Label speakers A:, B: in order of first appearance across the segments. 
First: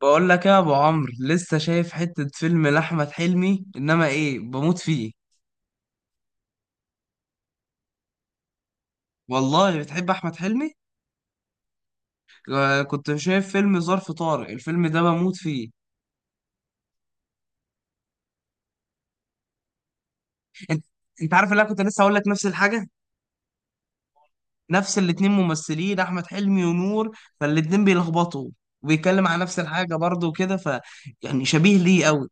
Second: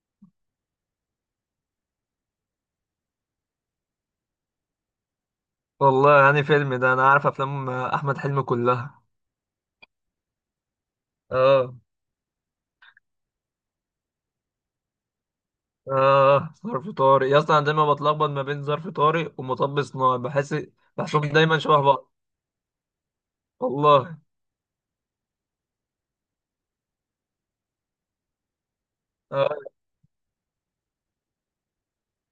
A: بقول لك يا ابو عمرو، لسه شايف حتة فيلم لاحمد حلمي. انما ايه، بموت فيه.
B: والله يعني فيلم ده انا عارف افلام احمد حلمي كلها.
A: والله بتحب احمد حلمي؟
B: اه.
A: آه، كنت شايف فيلم ظرف طارق، الفيلم ده بموت فيه.
B: اه، ظرف طارق يا اسطى، انا دايما بتلخبط ما بين ظرف طارق ومطب صناعي. بحس
A: انت.
B: بحسهم
A: انت عارف
B: دايما
A: اللي انا كنت
B: شبه
A: لسه
B: بعض.
A: هقول لك نفس الحاجة.
B: والله.
A: نفس الاتنين ممثلين، احمد حلمي ونور، فالاتنين بيلخبطوا وبيتكلم عن نفس
B: اه.
A: الحاجة برضه وكده، يعني شبيه ليه قوي.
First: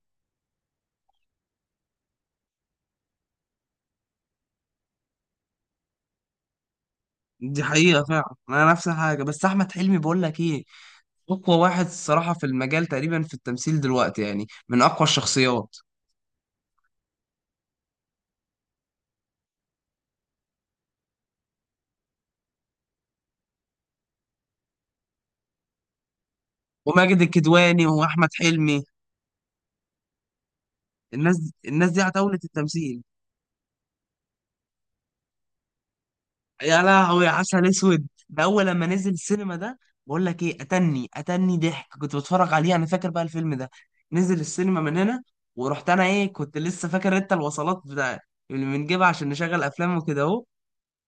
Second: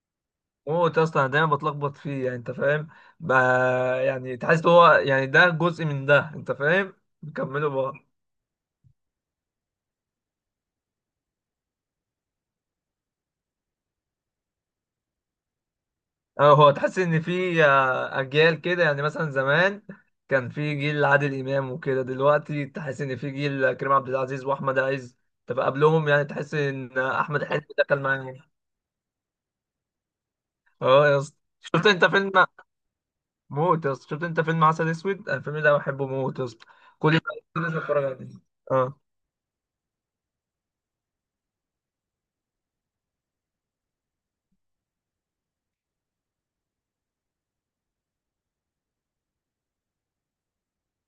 B: موت يا اسطى، انا دايما بتلخبط فيه، يعني انت فاهم. ب... يعني تحس هو، يعني ده جزء من ده، انت فاهم.
A: دي
B: بيكملوا بعض.
A: حقيقة فعلا، انا نفس الحاجة. بس احمد حلمي، بقول لك ايه، اقوى واحد الصراحة في المجال تقريبا في التمثيل دلوقتي، يعني من اقوى الشخصيات.
B: اه، هو تحس ان في اجيال كده، يعني مثلا زمان كان في جيل عادل امام وكده، دلوقتي تحس ان في جيل كريم عبد العزيز واحمد عز. طب قبلهم، يعني تحس ان
A: وماجد
B: احمد حلمي
A: الكدواني
B: دخل
A: واحمد
B: معاهم.
A: حلمي،
B: اه يا
A: الناس
B: اسطى،
A: دي
B: شفت
A: الناس دي
B: انت فيلم؟
A: عتاولة التمثيل.
B: موت يا اسطى، شفت انت فيلم عسل اسود؟ الفيلم ده بحبه موت يا اسطى.
A: يا
B: كل
A: لهوي يا
B: ما
A: عسل
B: لازم اتفرج
A: اسود
B: عليه.
A: ده، اول لما
B: اه.
A: نزل السينما ده، بقول لك ايه، اتني ضحك كنت بتفرج عليه. انا فاكر بقى الفيلم ده، نزل السينما من هنا، ورحت انا، ايه، كنت لسه فاكر انت الوصلات بتاع اللي بنجيبها عشان نشغل افلام وكده.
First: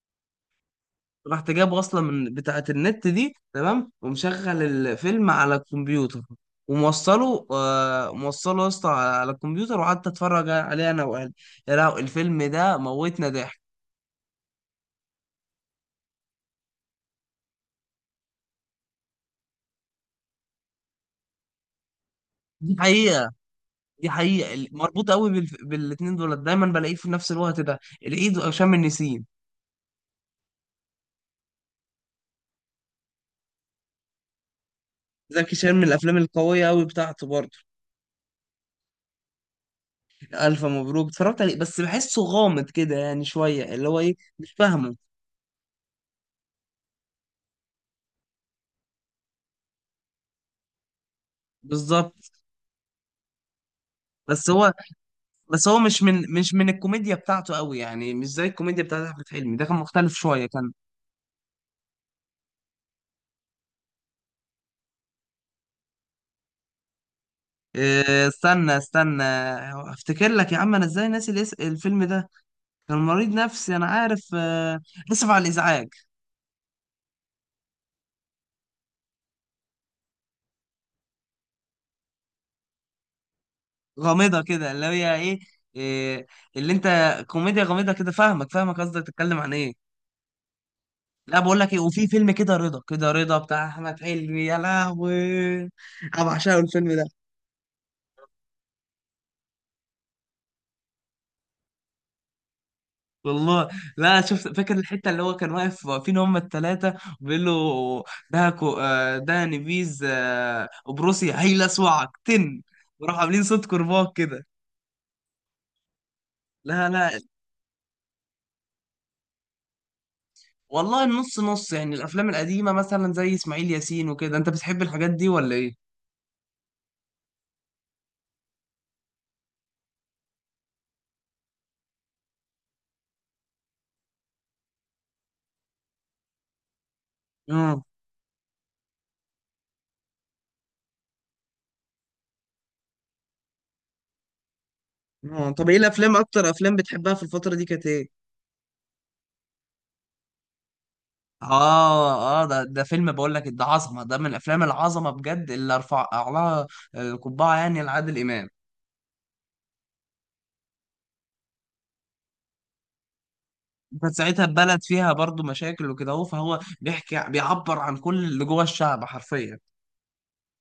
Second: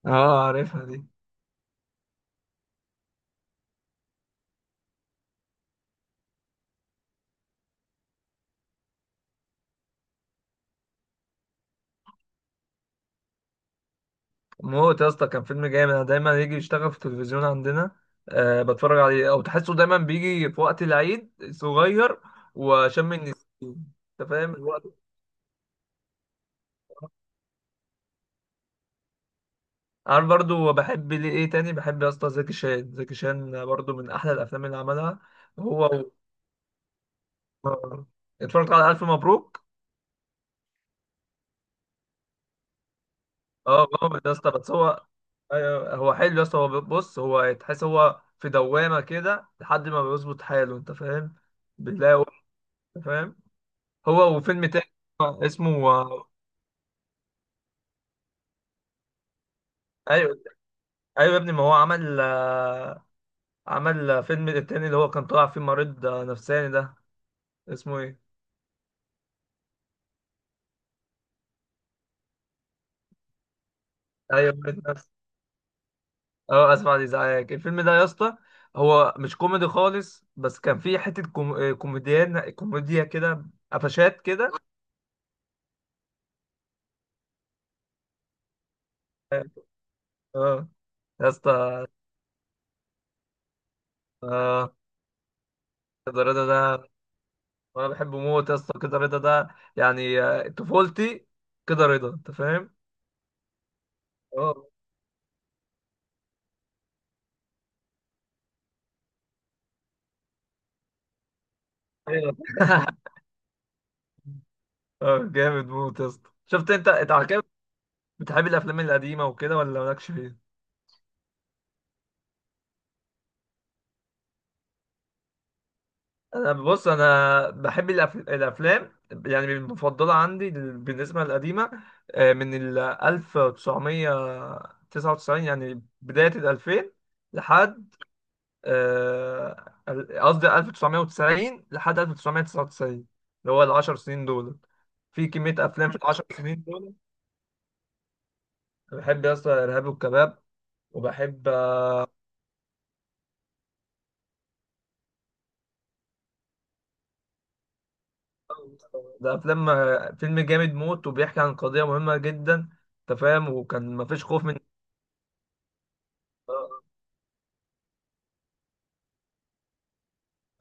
B: اه، عارفها دي.
A: رحت جابه اصلا من بتاعه النت دي، تمام، ومشغل الفيلم على الكمبيوتر، وموصله آه موصله يا اسطى على الكمبيوتر، وقعدت اتفرج عليه انا واهلي. يا لهوي الفيلم ده موتنا ضحك.
B: موت يا اسطى، كان فيلم جامد. انا دايما يجي يشتغل في التلفزيون عندنا. أه، بتفرج عليه، او تحسه دايما بيجي في وقت العيد صغير
A: دي
B: وشم
A: حقيقة
B: النسيم.
A: دي
B: انت
A: حقيقة
B: فاهم الوقت.
A: مربوط قوي بالاتنين دول، دايما بلاقيه في نفس الوقت ده، العيد وهشام النسيم.
B: عارف برضو بحب ليه ايه تاني؟ بحب يا اسطى زكي شان. زكي شان برضو من احلى الافلام اللي عملها.
A: زكي شان من
B: هو و-
A: الافلام القوية قوي بتاعته برضه.
B: آه. اتفرجت على الف مبروك.
A: الف مبروك اتفرجت عليه، بس بحسه غامض كده يعني شوية،
B: اه
A: اللي هو ايه،
B: جامد يا اسطى،
A: مش
B: بس
A: فاهمه.
B: هو، ايوه هو حلو يا اسطى. هو، بص، هو تحس هو في دوامه كده لحد ما بيظبط حاله، انت فاهم. بتلاقي،
A: بالظبط.
B: انت فاهم، هو
A: بس
B: وفيلم
A: هو
B: تاني
A: بس
B: اسمه.
A: هو مش من الكوميديا بتاعته قوي، يعني مش زي الكوميديا بتاعت احمد حلمي. ده كان مختلف
B: ايوه.
A: شويه، كان،
B: ايوه يا ابني، ما هو عمل عمل فيلم التاني، اللي هو كان طالع فيه مريض نفساني ده. اسمه ايه؟
A: آه، استنى استنى، افتكر لك يا عم، انا ازاي ناسي الفيلم ده. كان مريض نفسي انا عارف
B: ايوه، مريض
A: آه،
B: نفسي.
A: اسف على الازعاج.
B: اه، اسف على الازعاج. الفيلم ده يا اسطى هو مش كوميدي خالص، بس كان فيه حتة كوميديا كده، قفشات
A: غامضه
B: كده.
A: كده، اللي هي ايه، آه، اللي انت، كوميديا غامضه كده، فاهمك فاهمك قصدك تتكلم عن ايه.
B: اه يا
A: لا، بقول لك ايه،
B: اسطى.
A: وفي فيلم كده رضا كده رضا، بتاع احمد حلمي. يا
B: آه،
A: لهوي،
B: كده
A: انا
B: رضا
A: بعشقه
B: ده
A: الفيلم ده.
B: انا بحبه موت يا اسطى. كده رضا ده، يعني طفولتي. كده رضا، انت فاهم؟
A: والله. لا، شفت
B: اه.
A: فاكر الحته اللي هو كان واقف، واقفين هم الثلاثه، وبيقول له: ده نبيذ، بروسيا هيلسوعك
B: ايوه
A: تن، وراح عاملين صوت كرباج كده.
B: اه جامد موت يا اسطى. شفت
A: لا
B: انت
A: لا.
B: على كده بتحب الافلام القديمه وكده، ولا مالكش فيها؟
A: والله النص نص يعني، الافلام القديمه مثلا زي اسماعيل ياسين وكده، انت بتحب الحاجات دي ولا ايه؟
B: انا، بص، انا بحب الافلام، يعني المفضله عندي بالنسبه للقديمه، من ال 1999، يعني بدايه ال 2000
A: اه
B: لحد، قصدي 1990 لحد 1999، اللي هو العشر سنين دول. في
A: اه،
B: كميه
A: طب ايه
B: افلام في
A: الافلام،
B: العشر
A: اكتر
B: سنين
A: افلام
B: دول.
A: بتحبها في الفتره دي كانت ايه؟
B: أنا بحب يا اسطى ارهاب والكباب، وبحب.
A: اه اه، ده فيلم بقول لك، ده عظمه، ده من الافلام العظمه بجد اللي ارفع لها القبعه، يعني لعادل امام.
B: ده فيلم، فيلم جامد موت، وبيحكي عن قضية مهمة جدا، انت فاهم. وكان
A: كانت
B: مفيش
A: ساعتها
B: خوف من.
A: البلد فيها برضو مشاكل وكده اهو، فهو
B: آه.
A: بيحكي، بيعبر عن كل اللي جوه الشعب حرفيا.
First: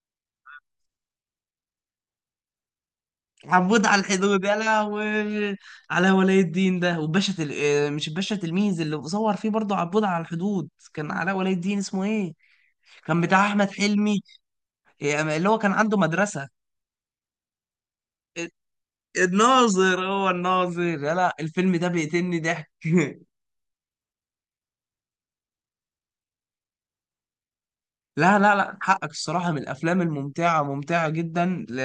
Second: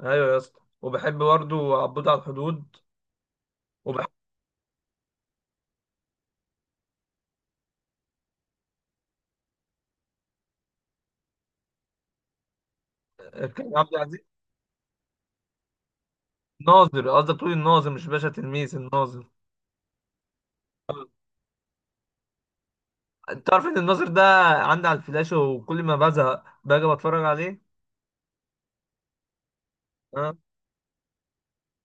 B: ايوه يا اسطى، وبحب برضه عبود على الحدود.
A: عبود على
B: وبحب
A: الحدود يا لهوي، على ولي الدين ده وباشا تل... آه، مش الباشا تلميذ اللي صور فيه برضو عبود على الحدود، كان علاء ولي الدين. اسمه ايه؟ كان بتاع احمد
B: كريم عبد العزيز.
A: حلمي. آه، اللي هو كان عنده مدرسة.
B: ناظر، قصدك تقول الناظر، مش باشا
A: آه،
B: تلميذ، الناظر.
A: الناظر. هو الناظر يا لا، الفيلم ده بيقتلني ضحك
B: انت عارف ان الناظر ده عندي على الفلاش، وكل ما بزهق باجي بتفرج عليه.
A: لا لا لا، حقك الصراحة، من الأفلام
B: اه.
A: الممتعة، ممتعة جدا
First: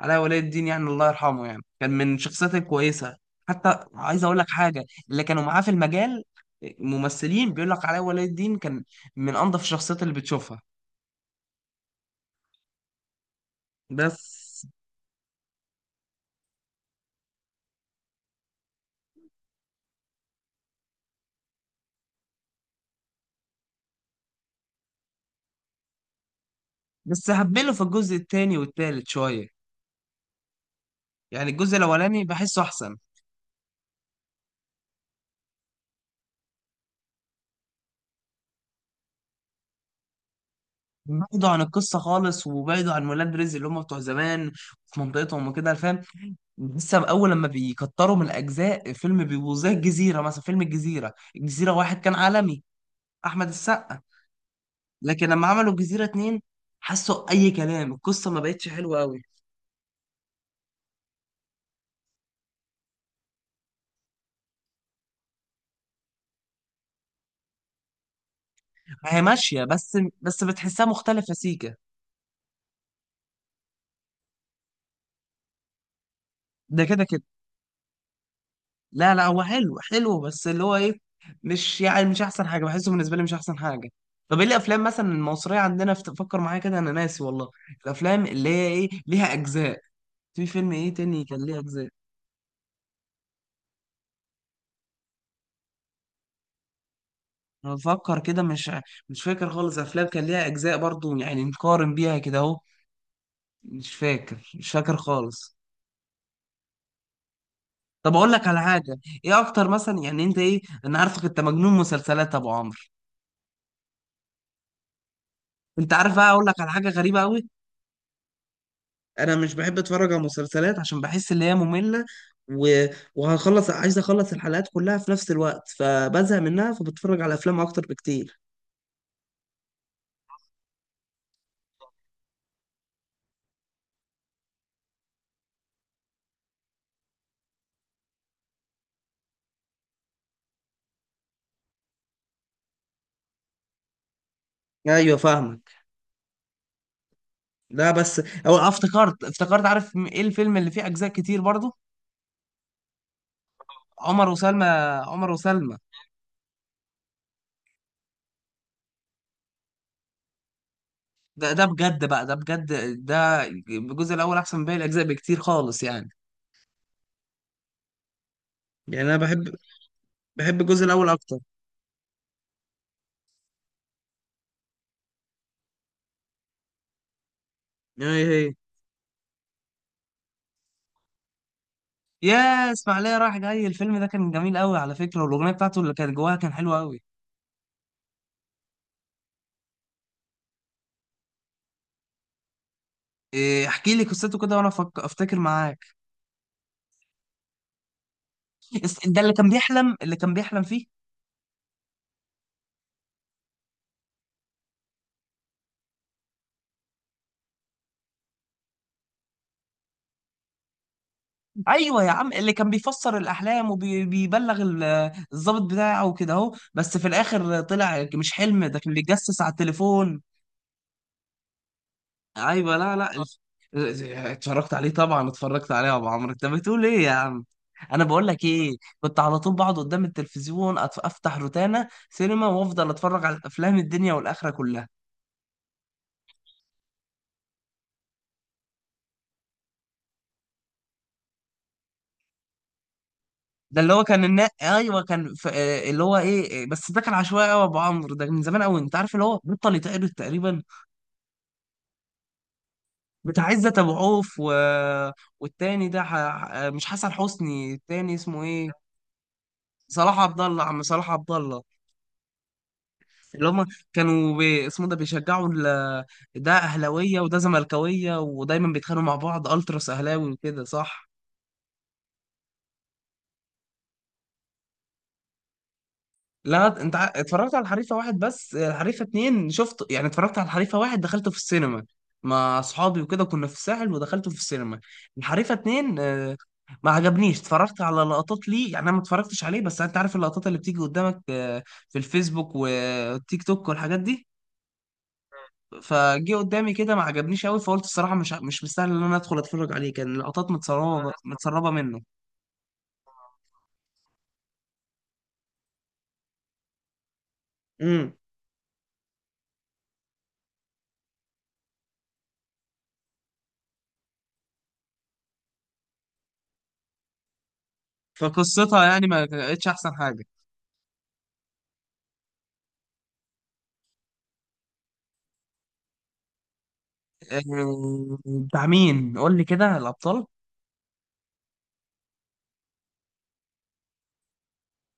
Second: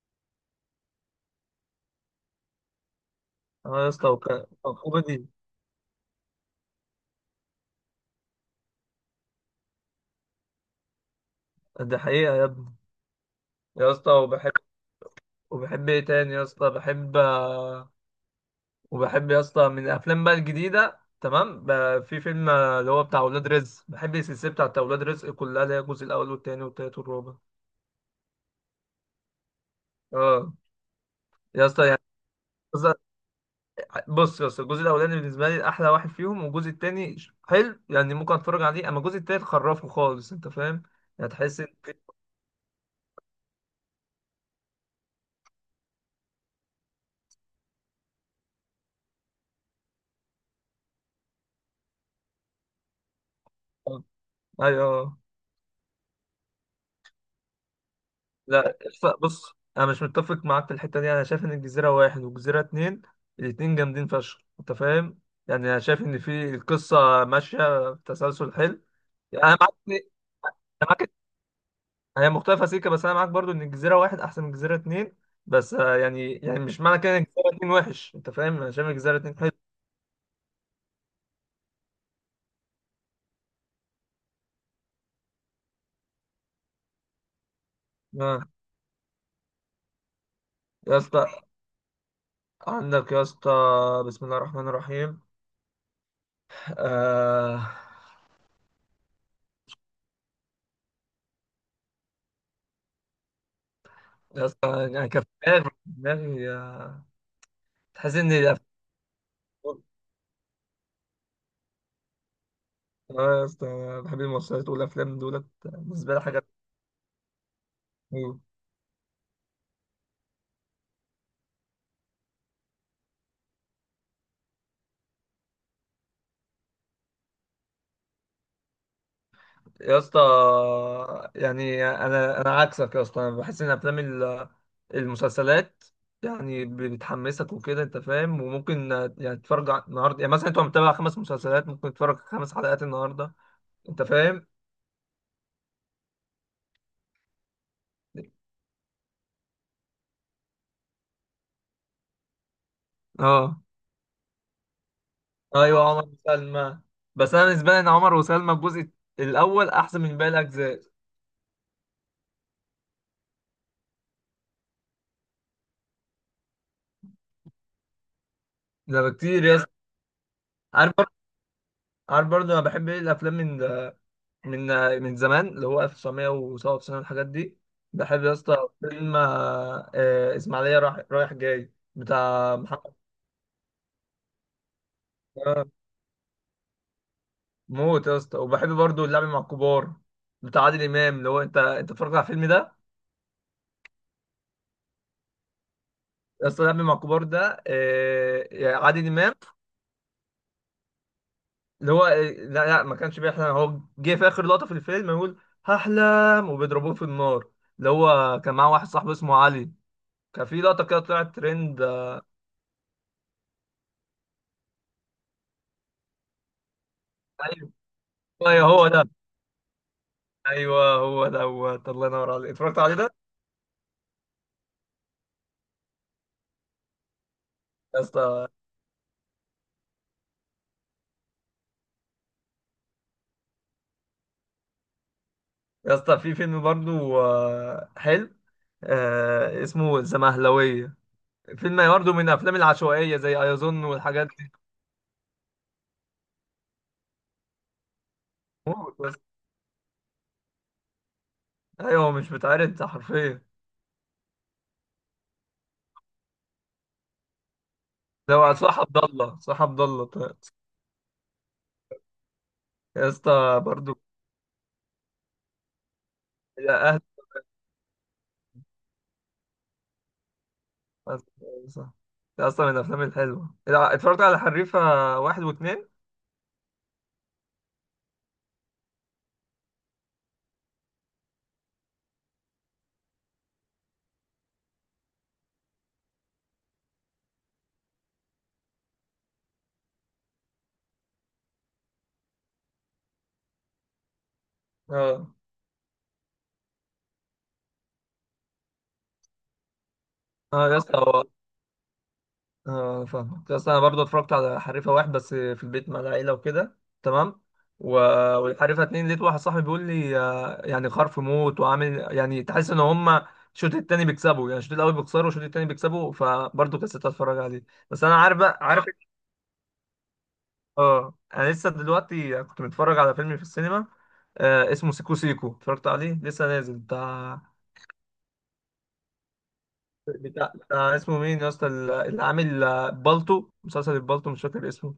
A: علاء ولي الدين يعني، الله يرحمه، يعني كان من الشخصيات الكويسة. حتى
B: اه يا اسطى،
A: عايز أقول لك حاجة، اللي
B: وكوميدي.
A: كانوا معاه في المجال ممثلين بيقول لك علاء ولي الدين كان من أنظف الشخصيات اللي بتشوفها.
B: ده حقيقة يا ابني. يا اسطى وبحب،
A: بس
B: وبحب ايه تاني يا اسطى، بحب، وبحب يا اسطى من الافلام بقى الجديده تمام، في فيلم اللي هو بتاع اولاد رزق. بحب السلسله بتاعت اولاد رزق كلها، اللي هي الجزء الاول والثاني والثالث
A: بس
B: والرابع.
A: هبله في الجزء التاني والتالت شوية،
B: اه
A: يعني
B: يا
A: الجزء
B: اسطى، يعني
A: الأولاني بحسه
B: قصة-
A: أحسن.
B: بص يا اسطى، الجزء الاولاني بالنسبه لي احلى واحد فيهم، والجزء الثاني حلو، يعني ممكن اتفرج عليه، اما الجزء الثالث خرفه خالص، انت فاهم. يعني
A: بعيدوا عن
B: تحس ان في-
A: القصة خالص، وبعيدوا عن ولاد رزق اللي هم بتوع زمان، في منطقتهم وكده، فاهم. لسه اول لما بيكتروا من الاجزاء فيلم، بيبقوا زي الجزيره مثلا. فيلم الجزيره، الجزيره واحد كان عالمي، احمد السقا.
B: آه، ايوه.
A: لكن لما عملوا الجزيره اتنين، حسوا اي كلام، القصه ما بقتش
B: لا
A: حلوه
B: ف-
A: قوي.
B: بص، انا مش متفق معاك في الحته دي. انا شايف ان الجزيره واحد والجزيره اتنين، الاتنين جامدين فشخ، انت فاهم. يعني انا شايف ان في القصه ماشيه بتسلسل حلو.
A: هي
B: يعني انا
A: ماشيه
B: معاك،
A: بس بس بتحسها
B: معاك
A: مختلفه سيكا.
B: هي مختلفه سيكه، بس انا معاك برضو ان الجزيره واحد احسن من الجزيره اتنين. بس يعني، يعني مش
A: ده
B: معنى
A: كده
B: كده
A: كده.
B: ان الجزيره اتنين وحش، انت فاهم، انا شايف
A: لا
B: الجزيره
A: لا،
B: اتنين
A: هو
B: حلو.
A: حلو حلو، بس اللي هو ايه، مش احسن حاجه، بحسه بالنسبه لي مش احسن حاجه. طب ايه الافلام مثلا المصريه عندنا، فكر معايا كده، انا ناسي والله، الافلام اللي
B: آه.
A: هي ايه ليها اجزاء. في فيلم ايه
B: يا
A: تاني
B: اسطى
A: كان ليه اجزاء؟
B: عندك يا اسطى، بسم الله الرحمن الرحيم. آه.
A: انا بفكر كده، مش فاكر خالص افلام كان ليها اجزاء برضو، يعني نقارن بيها كده اهو. مش
B: يا
A: فاكر مش
B: اسطى،
A: فاكر
B: يعني كان في
A: خالص.
B: دماغي، دماغي، آه، تحس
A: طب
B: ان
A: اقول لك على حاجه، ايه اكتر مثلا يعني، انت ايه، انا عارفك انت مجنون مسلسلات يا ابو عمرو.
B: اه. يا اسطى، انا بحب المسلسلات والافلام دولت
A: انت
B: بالنسبه
A: عارف
B: لي
A: بقى، اقول
B: حاجه.
A: لك على حاجه غريبه قوي.
B: أيوة.
A: انا مش بحب اتفرج على مسلسلات عشان بحس ان هي ممله، و... عايز اخلص الحلقات كلها في نفس الوقت، فبزهق منها، فبتفرج على افلام اكتر بكتير.
B: يا اسطى يعني، انا عكسك يا اسطى. انا بحس ان افلام المسلسلات يعني بتحمسك وكده، انت فاهم، وممكن يعني النهارده، يعني مثلا انت متابع خمس مسلسلات، ممكن تتفرج خمس حلقات النهارده، انت فاهم.
A: ايوه فاهمك. لا بس، او افتكرت افتكرت، عارف، ايه الفيلم اللي فيه اجزاء كتير برضو،
B: اه.
A: عمر وسلمى. عمر وسلمى.
B: ايوه، عمر وسلمى. بس انا بالنسبه لي ان عمر وسلمى الجزء الاول احسن من باقي الاجزاء
A: ده بجد بقى، ده بجد، ده الجزء الاول احسن من باقي الاجزاء بكتير خالص يعني.
B: ده
A: يعني انا
B: بكتير
A: بحب
B: يا اسطى.
A: بحب الجزء
B: عارف
A: الاول
B: بر-
A: اكتر.
B: عارف برضه انا بحب ايه الافلام، من من زمان، اللي هو 1997 والحاجات دي.
A: هي
B: بحب يا
A: هي
B: اسطى فيلم، اسماعيليه رايح جاي بتاع
A: يا
B: محمد.
A: اسماعيليه رايح جاي، الفيلم ده كان جميل قوي على فكره، والاغنيه
B: آه،
A: بتاعته اللي كانت جواها كان حلوه قوي.
B: موت يا اسطى. وبحب برضو اللعب مع الكبار بتاع عادل امام. اللي هو، انت، اتفرجت على الفيلم ده؟
A: إيه، احكي لي قصته كده وانا افتكر معاك.
B: يا اسطى، اللعب مع الكبار ده يعني عادل
A: ده اللي
B: امام،
A: كان بيحلم اللي كان بيحلم فيه.
B: اللي هو لا لا، ما كانش بيحلم. هو جه في اخر لقطه في الفيلم يقول هحلم، وبيضربوه في النار. اللي هو كان معاه واحد صاحبه اسمه علي، كان في لقطه كده طلعت ترند
A: ايوه يا عم، اللي كان بيفسر الاحلام وبيبلغ الضابط بتاعه وكده اهو، بس في الاخر طلع مش حلم،
B: ايوه
A: ده
B: هو
A: كان
B: ده.
A: بيتجسس على التليفون.
B: ايوه هو دوت. الله ينور عليك.
A: ايوه،
B: اتفرجت
A: لا
B: عليه
A: لا،
B: ده
A: اتفرجت عليه طبعا، اتفرجت عليه يا ابو عمرو، انت بتقول ايه يا عم.
B: يا
A: انا بقول لك
B: اسطى.
A: ايه، كنت على طول بقعد قدام التلفزيون، افتح روتانا سينما وافضل اتفرج على الافلام الدنيا والاخره كلها.
B: يا اسطى، في فيلم برضه حلو، آه، اسمه الزمهلوية. فيلم برضه من الافلام العشوائية، زي
A: ده
B: ايظن
A: اللي هو كان
B: والحاجات دي.
A: ايوه، كان ف... آه، اللي هو ايه، بس ده كان عشوائي قوي يا ابو عمرو، ده من زمان قوي،
B: موت.
A: انت عارف
B: بس
A: اللي هو بطل يتقلد تقريبا،
B: ايوه، هو مش بتعرض ده حرفيا.
A: بتاع عزت ابو عوف والتاني ده ح... آه، مش حسن حسني، التاني اسمه
B: لو
A: ايه؟
B: صح عبد الله، صح عبد الله،
A: صلاح
B: طيب.
A: عبد الله، عم صلاح عبد الله،
B: يا
A: اللي
B: اسطى
A: هم
B: برضه.
A: كانوا اسمه ده، بيشجعوا ده
B: يا اهل،
A: اهلاويه وده زملكاويه، ودايما بيتخانقوا مع بعض التراس اهلاوي وكده صح.
B: صح، ده اصلا من الافلام الحلوه. اتفرجت على حريفه واحد واثنين.
A: لا، انت اتفرجت على الحريفه واحد، بس الحريفه اتنين شفت يعني، اتفرجت على الحريفه واحد دخلته في السينما مع اصحابي وكده، كنا في الساحل ودخلته في السينما. الحريفه اتنين، ما عجبنيش، اتفرجت على لقطات ليه يعني، انا ما اتفرجتش عليه، بس انت عارف اللقطات اللي بتيجي قدامك، في الفيسبوك والتيك توك والحاجات دي،
B: اه.
A: فجه قدامي كده ما عجبنيش قوي، فقلت الصراحه مش مستاهل ان انا ادخل اتفرج عليه، كان لقطات
B: اه يا اسطى.
A: متسربه متسربه منه.
B: اه فاهمك، بس انا برضو اتفرجت على حريفه واحد بس في البيت مع العيله وكده. تمام. و...
A: امم.
B: والحريفه اتنين لقيت واحد صاحبي بيقول لي يعني خرف موت، وعامل يعني تحس ان هما الشوط التاني بيكسبوا، يعني الشوط الاول بيخسروا والشوط التاني بيكسبوا، فبرضه كسلت اتفرج عليه. بس انا عارف بقى،
A: فقصتها
B: عارف.
A: يعني ما كانتش احسن حاجه.
B: اه. اه، انا لسه دلوقتي كنت متفرج على فيلم في السينما، آه، اسمه سيكو سيكو. اتفرجت عليه لسه نازل بتاع.
A: آه، بتاع مين؟ قول لي كده الابطال.
B: بتاع اسمه مين يا اسطى، اللي عامل بالطو، مسلسل البالطو، مش فاكر اسمه.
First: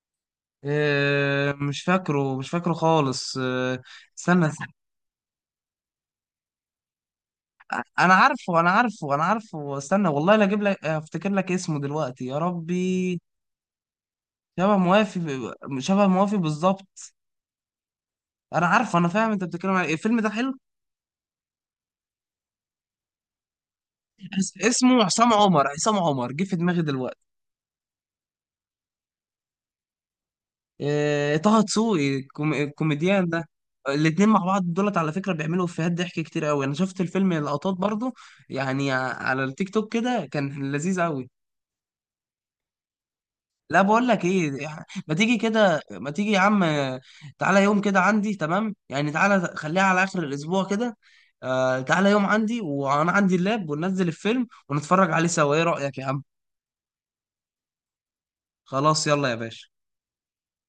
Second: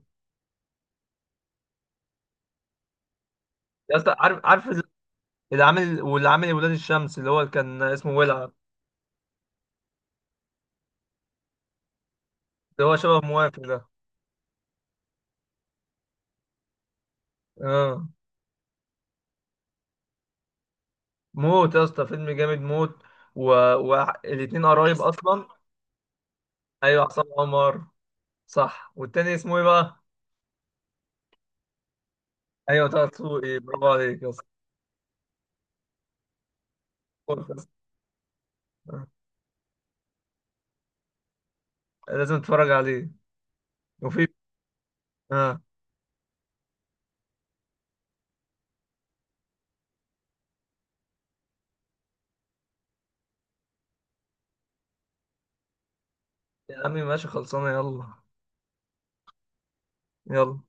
A: آه، مش فاكره مش فاكره خالص آه،
B: يا اسطى، عارف،
A: استنى
B: عارف
A: استنى.
B: اللي عامل، واللي عامل ولاد الشمس، اللي هو اللي كان اسمه
A: انا
B: ولع،
A: عارفه انا عارفه انا عارفه، استنى والله، لا اجيب لك، افتكر لك اسمه دلوقتي يا
B: اللي هو
A: ربي.
B: شبه موافق ده.
A: شبه موافي، شبه موافي بالظبط.
B: اه،
A: انا عارفه، انا فاهم انت بتتكلم عن إيه. الفيلم ده حلو.
B: موت يا اسطى، فيلم جامد موت. و... والاتنين قرايب
A: اسمه حسام
B: اصلا.
A: عمر، حسام عمر جه في دماغي
B: ايوه،
A: دلوقتي.
B: عصام عمر. صح، والتاني اسمه ايه بقى؟
A: آه، طه دسوقي،
B: ايوه طه
A: الكوميديان ده.
B: دسوقي، برافو عليك
A: الاتنين
B: يا
A: مع
B: اسطى.
A: بعض دولت على فكرة بيعملوا افيهات ضحك كتير قوي، انا شفت الفيلم
B: موت يا اسطى.
A: لقطات برضو، يعني
B: آه.
A: على التيك توك كده، كان لذيذ قوي.
B: لازم تتفرج عليه.
A: لا، بقول لك
B: وفي.
A: ايه، يعني ما تيجي
B: اه
A: كده، ما تيجي يا عم، تعالى يوم كده عندي، تمام يعني، تعالى خليها على اخر الاسبوع كده. آه تعالى يوم عندي وانا عندي اللاب، وننزل الفيلم ونتفرج عليه سوا، ايه رأيك يا عم؟
B: يا عمي، ماشي، خلصانه، يلا.
A: خلاص، يلا يا باشا.
B: يلا.